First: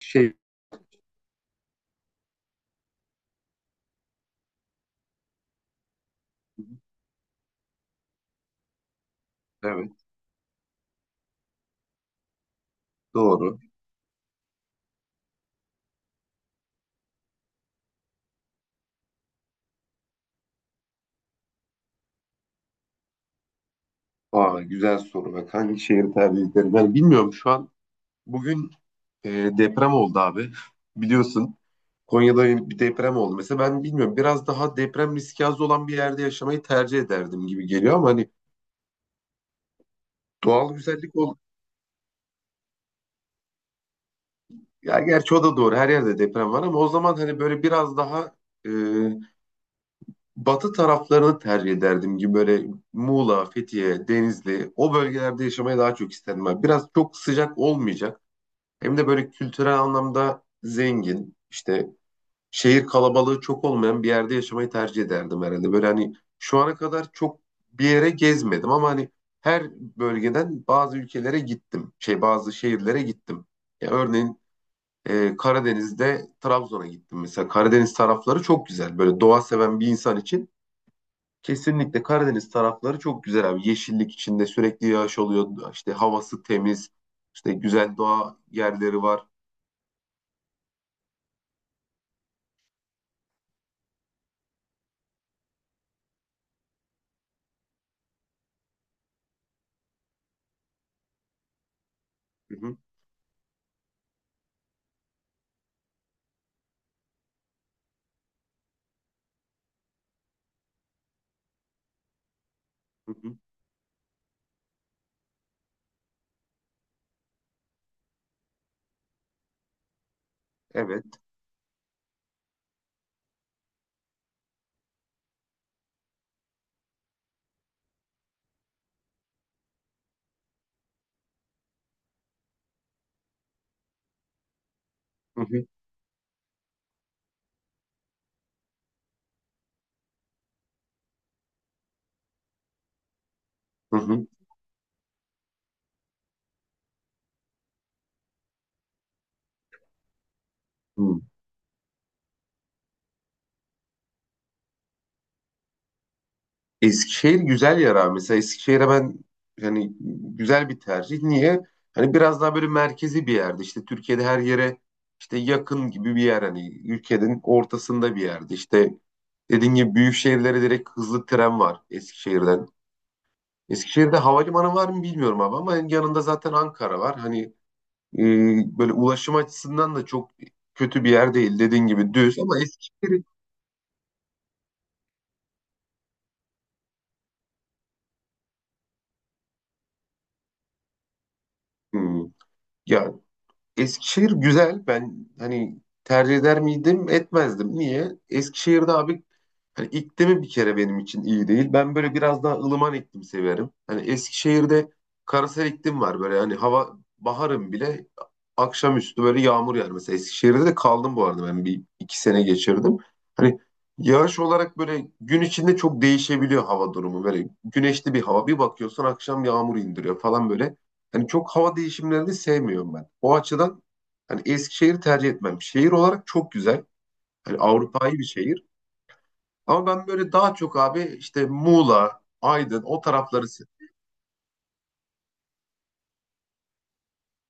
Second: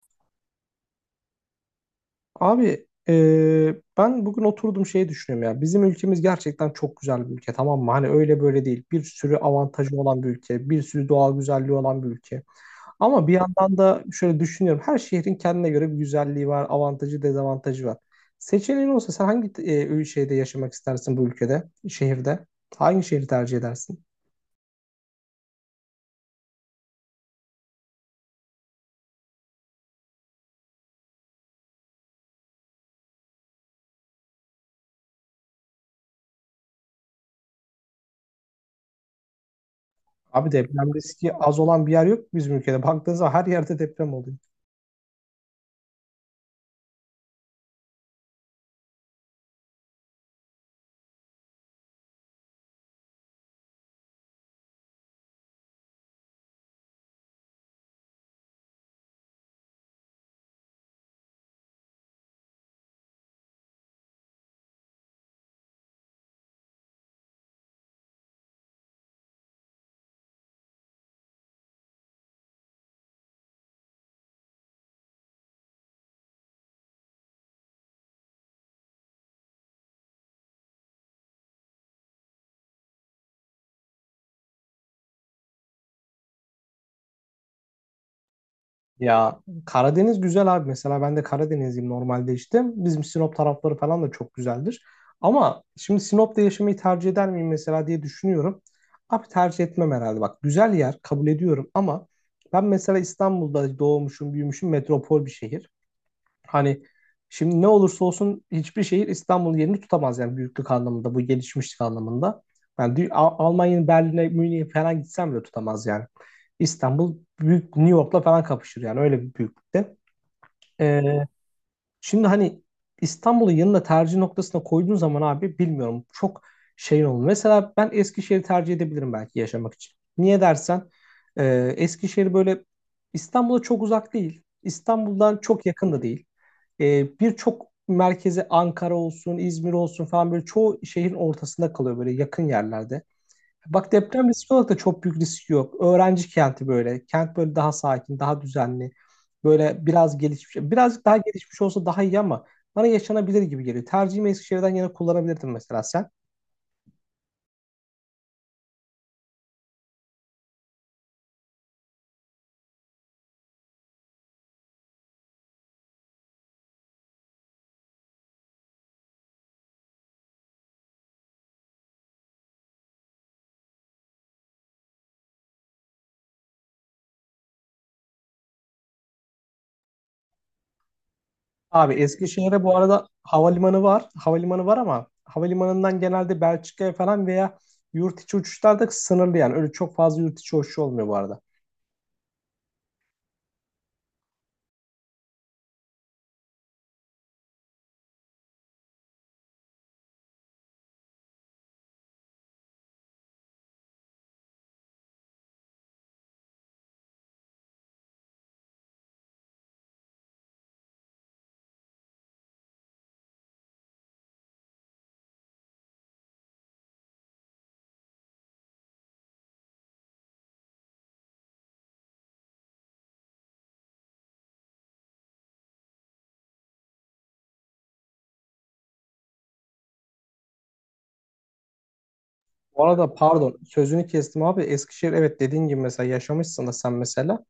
Şey, Abi ben bugün oturdum şeyi düşünüyorum ya. Bizim ülkemiz gerçekten çok güzel bir ülke, tamam mı? Hani öyle böyle değil. Bir sürü evet avantajı olan bir ülke. Bir sürü doğal güzelliği olan bir ülke. Ama bir doğru. yandan da şöyle düşünüyorum. Her şehrin kendine göre bir güzelliği var. Avantajı, dezavantajı var. Seçeneğin olsa sen hangi şeyde yaşamak istersin bu ülkede? Şehirde? Hangi şehri tercih edersin? Aa, güzel soru. Bak hangi şehir tercih ederim? Yani bilmiyorum şu an. Bugün e, deprem oldu abi. Biliyorsun Konya'da yeni bir deprem oldu. Mesela ben bilmiyorum biraz daha deprem riski az olan bir yerde yaşamayı tercih ederdim gibi geliyor ama hani Abi doğal deprem güzellik riski ol. az olan bir yer yok bizim ülkede. Baktığınız zaman her yerde deprem oluyor. Ya gerçi o da doğru. Her yerde deprem var ama o zaman hani böyle biraz daha e, batı taraflarını tercih ederdim gibi böyle Muğla, Fethiye, Denizli o bölgelerde yaşamayı daha çok isterdim. Abi. Biraz çok sıcak olmayacak. Hem de böyle kültürel anlamda zengin, işte şehir kalabalığı çok olmayan bir yerde yaşamayı tercih ederdim herhalde. Böyle hani şu ana kadar çok bir yere gezmedim ama hani her bölgeden bazı ülkelere gittim. Şey bazı şehirlere gittim. Ya örneğin Karadeniz'de Trabzon'a gittim mesela. Karadeniz tarafları çok güzel. Böyle doğa seven bir insan için kesinlikle Karadeniz tarafları çok güzel abi. Yeşillik içinde sürekli yağış oluyor. İşte havası temiz. İşte güzel doğa yerleri var. Ya, Karadeniz güzel abi. Mesela ben de Karadenizliyim normalde işte. Bizim Sinop tarafları falan da çok güzeldir. Ama şimdi Sinop'ta yaşamayı tercih eder miyim mesela diye düşünüyorum. Abi tercih etmem herhalde. Bak, güzel yer kabul ediyorum ama Hı ben hı, mesela İstanbul'da doğmuşum, büyümüşüm, metropol bir şehir. Hani şimdi ne olursa olsun hiçbir şehir İstanbul'un yerini tutamaz yani, büyüklük anlamında, bu gelişmişlik anlamında. Yani hı hı. Almanya'nın Berlin'e, Münih'e falan gitsem bile tutamaz yani. İstanbul büyük, New York'la falan kapışır yani, öyle bir büyüklükte. Ee, Evet. Şimdi hani İstanbul'u yanına tercih noktasına koyduğun zaman abi bilmiyorum, çok şeyin olur. Mesela ben Eskişehir'i tercih edebilirim belki yaşamak için. Niye dersen, e, Eskişehir böyle İstanbul'a çok uzak değil. İstanbul'dan Hı çok hı. yakın da değil. E, birçok merkezi Ankara olsun, İzmir olsun falan, böyle çoğu şehrin ortasında kalıyor böyle, yakın yerlerde. Bak, Hı hı. deprem riski olarak da çok büyük risk yok. Öğrenci kenti böyle. Kent böyle daha sakin, daha düzenli. Böyle biraz gelişmiş. Birazcık daha Hı. gelişmiş olsa daha iyi ama bana yaşanabilir gibi geliyor. Tercihimi Eskişehir'den yana kullanabilirdim mesela sen. Eskişehir güzel yer abi. Mesela Eskişehir'e ben hani güzel bir tercih. Niye? Hani biraz daha böyle merkezi bir yerde. İşte Türkiye'de her yere işte yakın gibi bir yer. Hani ülkenin ortasında bir yerde. İşte dediğim gibi büyük şehirlere direkt hızlı tren var Eskişehir'den. Eskişehir'de havalimanı var mı bilmiyorum abi ama yanında zaten Ankara var. Hani e, böyle ulaşım açısından da çok kötü bir yer değil. Dediğin Abi gibi düz ama Eskişehir'e bu arada Eskişehir. havalimanı var. Havalimanı var ama havalimanından genelde Belçika'ya falan veya yurt içi uçuşlar da sınırlı yani. Öyle çok fazla yurt içi uçuşu olmuyor bu arada. Hmm. Ya Eskişehir güzel. Ben hani tercih eder miydim? Etmezdim. Niye? Eskişehir'de abi. Hani iklimi bir kere benim için iyi değil. Ben böyle biraz daha ılıman iklim severim. Hani Eskişehir'de karasal iklim var böyle hani hava baharın bile akşamüstü böyle yağmur yağar. Mesela Eskişehir'de de kaldım bu arada ben bir iki sene geçirdim. Hani yağış olarak böyle gün içinde çok değişebiliyor hava durumu. Böyle güneşli bir hava bir bakıyorsun akşam yağmur indiriyor falan böyle. Hani çok hava değişimlerini sevmiyorum ben. O açıdan hani Eskişehir'i tercih etmem. Şehir olarak çok güzel. Hani Avrupa'yı bir şehir. Ama ben böyle daha çok abi işte Muğla, Aydın Bu o arada tarafları pardon se- sözünü kestim abi. Eskişehir, evet, dediğin gibi mesela yaşamışsın da sen mesela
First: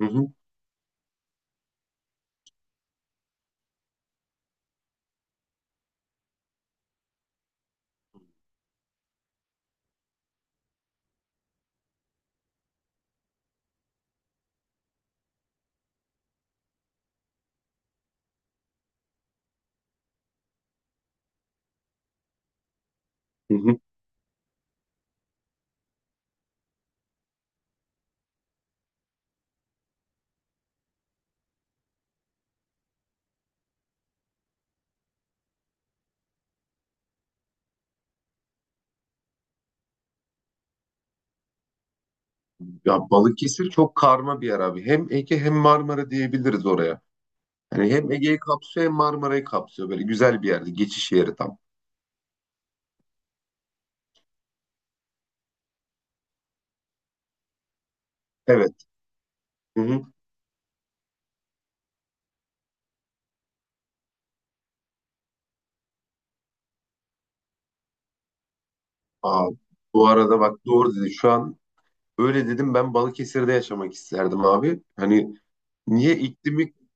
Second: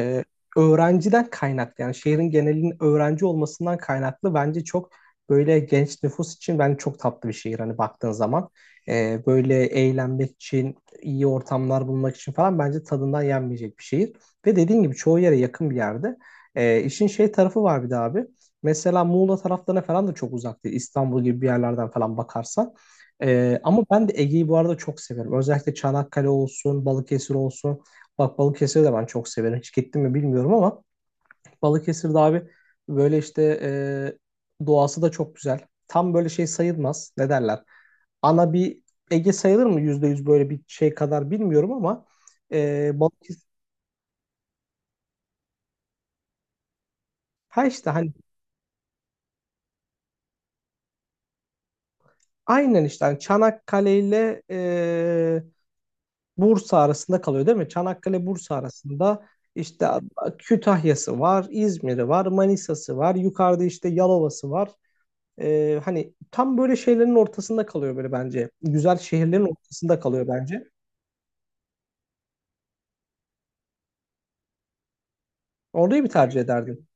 Hı hı, öğrenciden kaynaklı, yani şehrin genelinin öğrenci olmasından kaynaklı bence çok böyle genç nüfus için bence çok tatlı bir şehir hani, baktığın zaman. E, böyle eğlenmek için, iyi ortamlar bulmak için falan bence tadından yenmeyecek bir şehir. Ve dediğin gibi çoğu yere yakın bir yerde. E, işin şey tarafı var bir de abi. Mesela Muğla taraflarına falan da çok uzak değil. İstanbul gibi bir yerlerden falan bakarsan. hı E, hı. ama ben de Ege'yi bu arada çok severim. Özellikle Çanakkale olsun, Balıkesir olsun. Bak Balıkesir'i de ben çok severim. Hiç gittim mi bilmiyorum ama Balıkesir'de abi böyle işte, doğası da çok güzel. Tam böyle şey sayılmaz. Ne derler? Ana bir Ege sayılır mı? Yüzde yüz böyle bir şey kadar bilmiyorum ama Ya Balıkesir, Balıkesir çok karma bir yer abi. Hem Ege hem Marmara diyebiliriz oraya. ha işte Yani hem hani Ege'yi kapsıyor hem Marmara'yı kapsıyor. Böyle güzel bir yerde. Geçiş yeri tam. aynen, işte hani Çanakkale ile Bursa arasında kalıyor değil mi? Çanakkale Bursa Evet. arasında Hı işte hı. Kütahya'sı var, İzmir'i var, Manisa'sı var, yukarıda işte Yalova'sı var. Hani tam böyle şeylerin ortasında kalıyor böyle bence. Güzel şehirlerin Aa, ortasında bu kalıyor arada bak bence. doğru dedi. Şu an öyle dedim ben Balıkesir'de yaşamak isterdim abi. Hani Orayı bir niye tercih iklimi. ederdim.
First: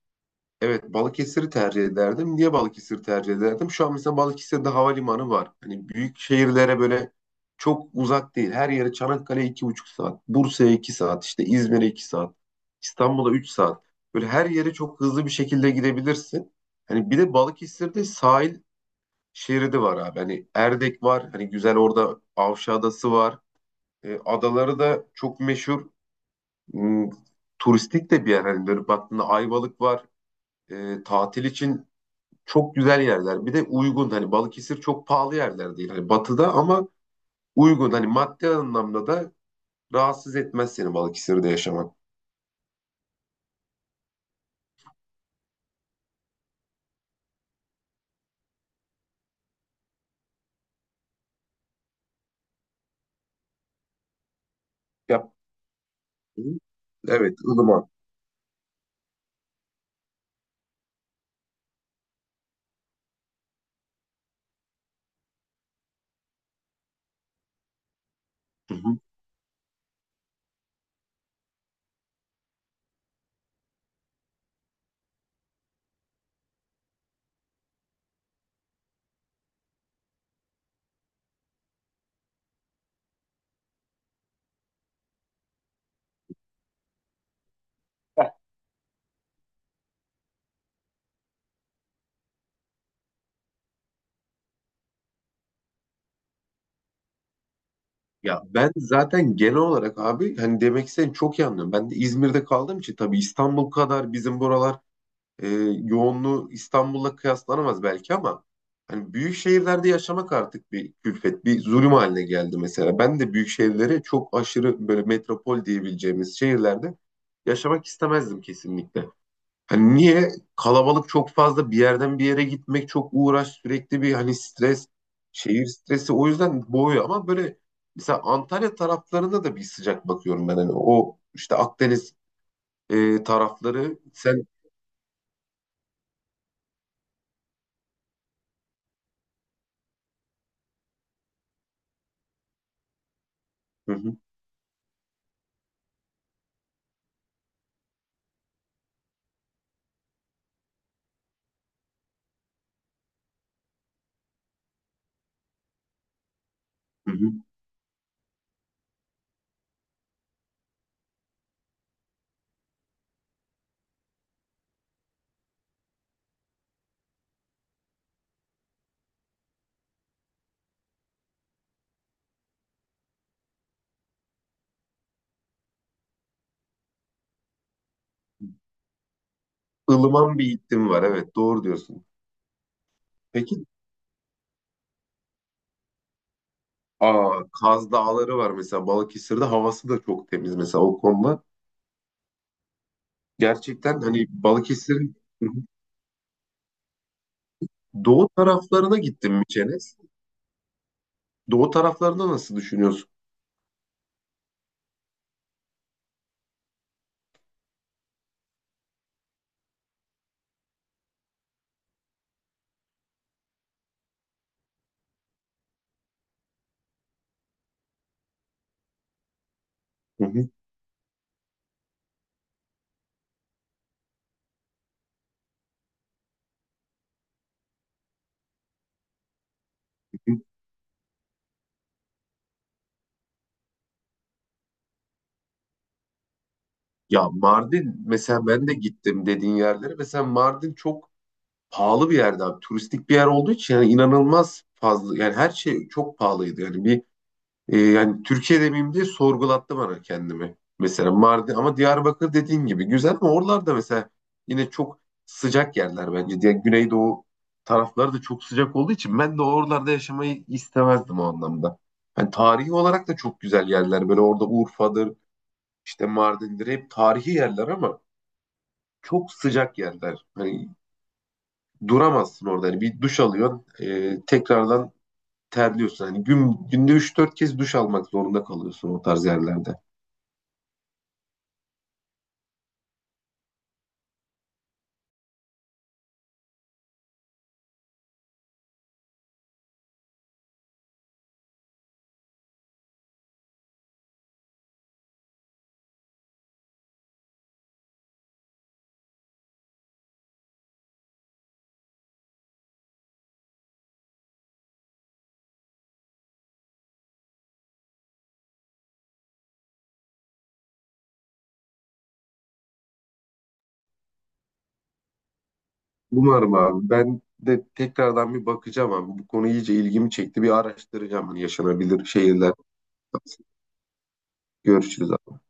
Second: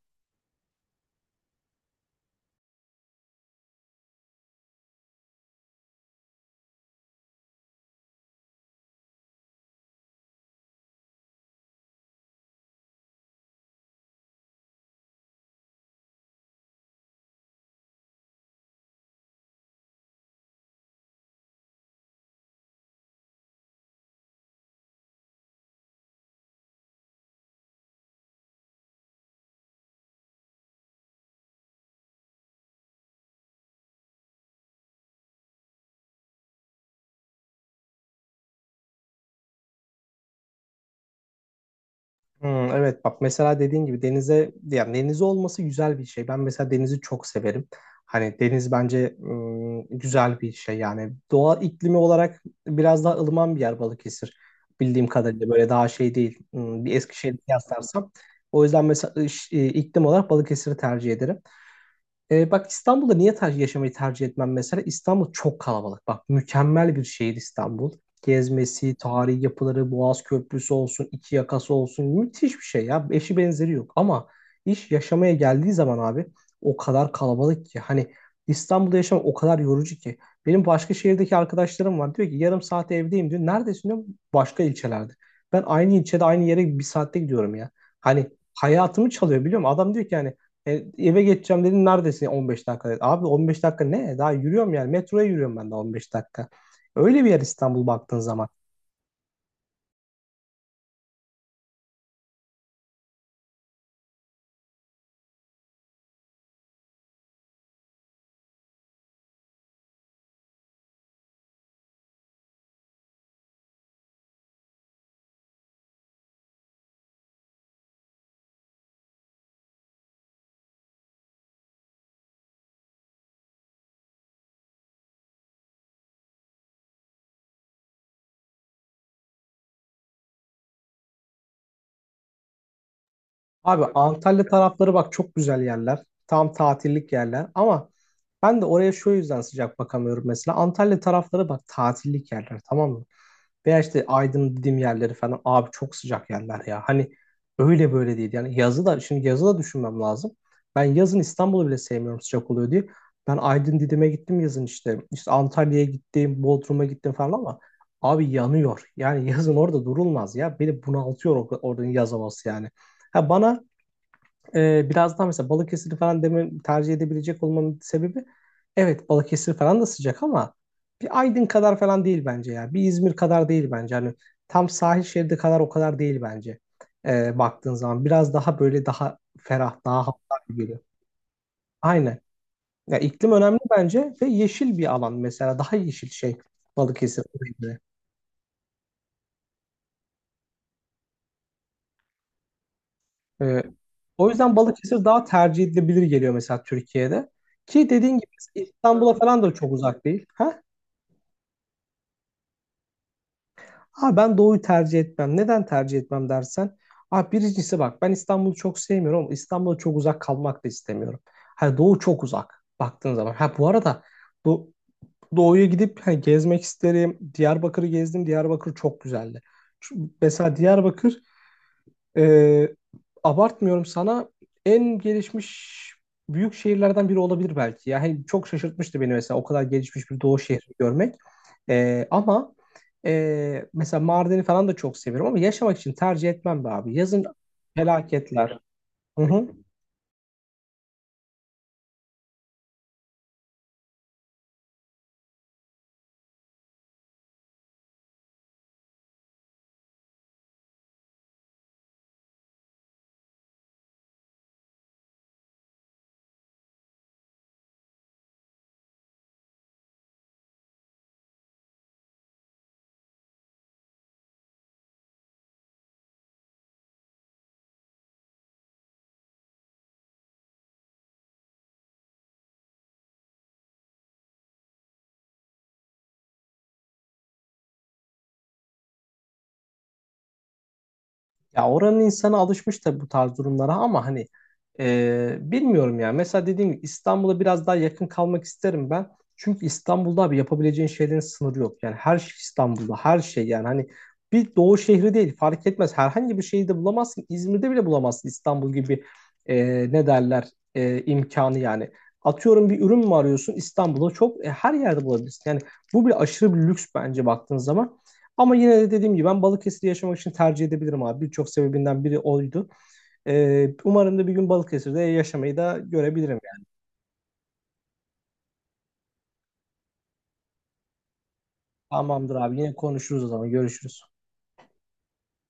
Evet, Balıkesir'i tercih ederdim. Niye Balıkesir'i tercih ederdim? Şu an mesela Balıkesir'de havalimanı var. Hani büyük şehirlere böyle çok uzak değil. Her yere Çanakkale 2,5 saat, Bursa'ya 2 saat, işte İzmir'e 2 saat, İstanbul'a 3 saat. Böyle her yere çok hızlı bir şekilde gidebilirsin. Hani bir de Balıkesir'de sahil şeridi var abi. Hani Erdek var. Hani güzel orada Avşa Adası var. Adaları da çok meşhur. Hmm, Turistik de bir yer. Hani böyle baktığında Ayvalık var. Tatil için çok güzel yerler. Bir de uygun hani Balıkesir çok pahalı yerler değil. Hani batıda ama uygun hani maddi anlamda da rahatsız etmez seni Balıkesir'de yaşamak. Hmm, evet, bak mesela dediğin gibi denize, yani denize olması güzel bir şey. Ben mesela denizi çok severim. Hani deniz bence, hmm, güzel bir şey yani. Doğa iklimi olarak biraz daha ılıman bir yer Balıkesir. Bildiğim Ya, kadarıyla böyle daha şey değil. Hmm, bir Eskişehir'i evet ılıman. kıyaslarsam. O yüzden mesela iklim olarak Balıkesir'i tercih ederim. E, bak İstanbul'da niye yaşamayı tercih etmem mesela? İstanbul çok kalabalık. Bak, mükemmel bir şehir İstanbul. Hı Gezmesi, hı. tarihi yapıları, Boğaz Köprüsü olsun, iki yakası olsun, müthiş bir şey ya. Eşi benzeri yok. Ama iş yaşamaya geldiği zaman abi, o kadar kalabalık ki. Hani İstanbul'da yaşamak o kadar yorucu ki. Benim başka şehirdeki arkadaşlarım var. Diyor ki yarım saat evdeyim diyor. Neredesin diyor. Başka ilçelerde. Ben aynı ilçede aynı yere bir saatte gidiyorum ya. Hani hayatımı çalıyor, biliyor musun? Adam diyor ki yani. E, eve geçeceğim dedin, neredesin, 15 dakika dedi. Abi 15 dakika ne? Daha yürüyorum yani, metroya yürüyorum ben de 15 dakika. Öyle bir yer İstanbul baktığın Ya zaman. ben zaten genel olarak abi hani demek istediğini çok iyi anlıyorum. Ben de İzmir'de kaldığım için tabii İstanbul kadar bizim buralar e, yoğunluğu İstanbul'la kıyaslanamaz belki ama hani büyük şehirlerde yaşamak artık bir külfet, bir zulüm haline geldi mesela. Ben de büyük şehirleri çok aşırı böyle metropol diyebileceğimiz şehirlerde yaşamak istemezdim kesinlikle. Hani niye? Kalabalık çok fazla bir yerden bir yere gitmek çok uğraş sürekli bir hani stres, şehir stresi o yüzden boğuyor ama böyle mesela Antalya taraflarına da bir sıcak bakıyorum ben hani o işte Akdeniz Abi tarafları Antalya sen tarafları bak çok güzel yerler. Tam tatillik yerler ama ben de oraya şu yüzden sıcak bakamıyorum mesela. Antalya tarafları bak tatillik yerler, tamam mı? Veya Hı işte hı, Aydın dediğim yerleri falan abi, çok sıcak yerler ya. Hani öyle böyle değil. Yani yazı da, şimdi yazı da düşünmem lazım. Ben yazın İstanbul'u bile sevmiyorum sıcak oluyor diye. Ben Aydın Didim'e gittim yazın işte. İşte Antalya'ya gittim, Bodrum'a gittim hı falan hı. ama abi yanıyor. Yani yazın orada durulmaz ya. Beni bunaltıyor oranın yaz havası yani. Ha, bana biraz daha mesela Balıkesir falan demin tercih edebilecek olmamın sebebi, evet Balıkesir falan da sıcak ama bir Aydın kadar falan değil bence ya. Bir İzmir kadar değil bence. Hani tam sahil şeridi kadar o kadar değil bence. E, baktığın zaman biraz daha böyle daha ferah, daha hafif ılıman bir gibi geliyor. iklim var. Evet, doğru diyorsun. Aynen. Ya iklim önemli Peki, bence ve yeşil bir alan, mesela daha yeşil şey Balıkesir. aa, Kaz Dağları var mesela Balıkesir'de havası da çok temiz mesela o konuda. E, Gerçekten hani o yüzden Balıkesir Balıkesir'in. daha Hı tercih edilebilir geliyor mesela Türkiye'de. hı. Ki dediğin Doğu gibi taraflarına İstanbul'a gittim falan mi da çok Çenes? uzak değil. Ha? Doğu taraflarında nasıl düşünüyorsun? Abi ben doğuyu tercih etmem. Neden tercih etmem dersen, ah birincisi bak ben İstanbul'u çok sevmiyorum ama İstanbul'a çok uzak kalmak da istemiyorum. Ha, doğu çok uzak baktığın zaman. Ha bu arada do doğuya gidip hani gezmek isterim. Diyarbakır'ı gezdim. Diyarbakır çok güzeldi. Hı, Mesela Diyarbakır ee, abartmıyorum sana, en gelişmiş büyük şehirlerden biri olabilir belki. Yani çok şaşırtmıştı beni mesela o kadar gelişmiş bir hı doğu hı. şehri görmek. Ama mesela Mardin'i falan da çok seviyorum ama yaşamak için tercih etmem be abi. Yazın Ya Mardin mesela felaketler. ben de Hı gittim hı. dediğin yerlere. Mesela Mardin çok pahalı bir yerde abi. Turistik bir yer olduğu için yani inanılmaz fazla yani her şey çok pahalıydı. Yani bir. Yani Türkiye demeyeyim diye sorgulattı bana kendimi. Mesela Mardin ama Diyarbakır dediğin gibi güzel ama oralarda mesela yine çok sıcak yerler bence. Diye Güneydoğu tarafları da çok sıcak olduğu için ben de oralarda yaşamayı istemezdim o anlamda. Yani tarihi olarak da çok güzel yerler. Böyle orada Urfa'dır, işte Mardin'dir hep tarihi yerler ama çok sıcak yerler. Hani duramazsın orada. Hani bir duş alıyorsun, tekrardan terliyorsun. Hani günde 3-4 kez duş almak zorunda kalıyorsun o tarz yerlerde. Ya oranın insanı alışmış tabii bu tarz durumlara ama hani bilmiyorum ya. Mesela dediğim gibi İstanbul'a biraz daha yakın kalmak isterim ben. Çünkü İstanbul'da abi yapabileceğin şeylerin sınırı yok. Yani her şey İstanbul'da, her şey yani, hani bir doğu şehri değil, fark etmez. Herhangi bir şehirde bulamazsın. İzmir'de bile bulamazsın İstanbul gibi, e, ne derler, imkanı yani. Atıyorum bir ürün mü arıyorsun, İstanbul'da çok, her yerde bulabilirsin. Yani bu bile aşırı bir lüks bence baktığın zaman. Ama yine de dediğim gibi ben Balıkesir'i yaşamak için tercih edebilirim abi. Birçok sebebinden biri oydu. Umarım da bir gün Balıkesir'de yaşamayı da görebilirim Umarım yani. abi. Ben de tekrardan bir bakacağım abi. Bu konu iyice ilgimi çekti. Bir araştıracağım hani yaşanabilir Tamamdır şehirler. abi, yine konuşuruz o zaman, görüşürüz. Görüşürüz abi.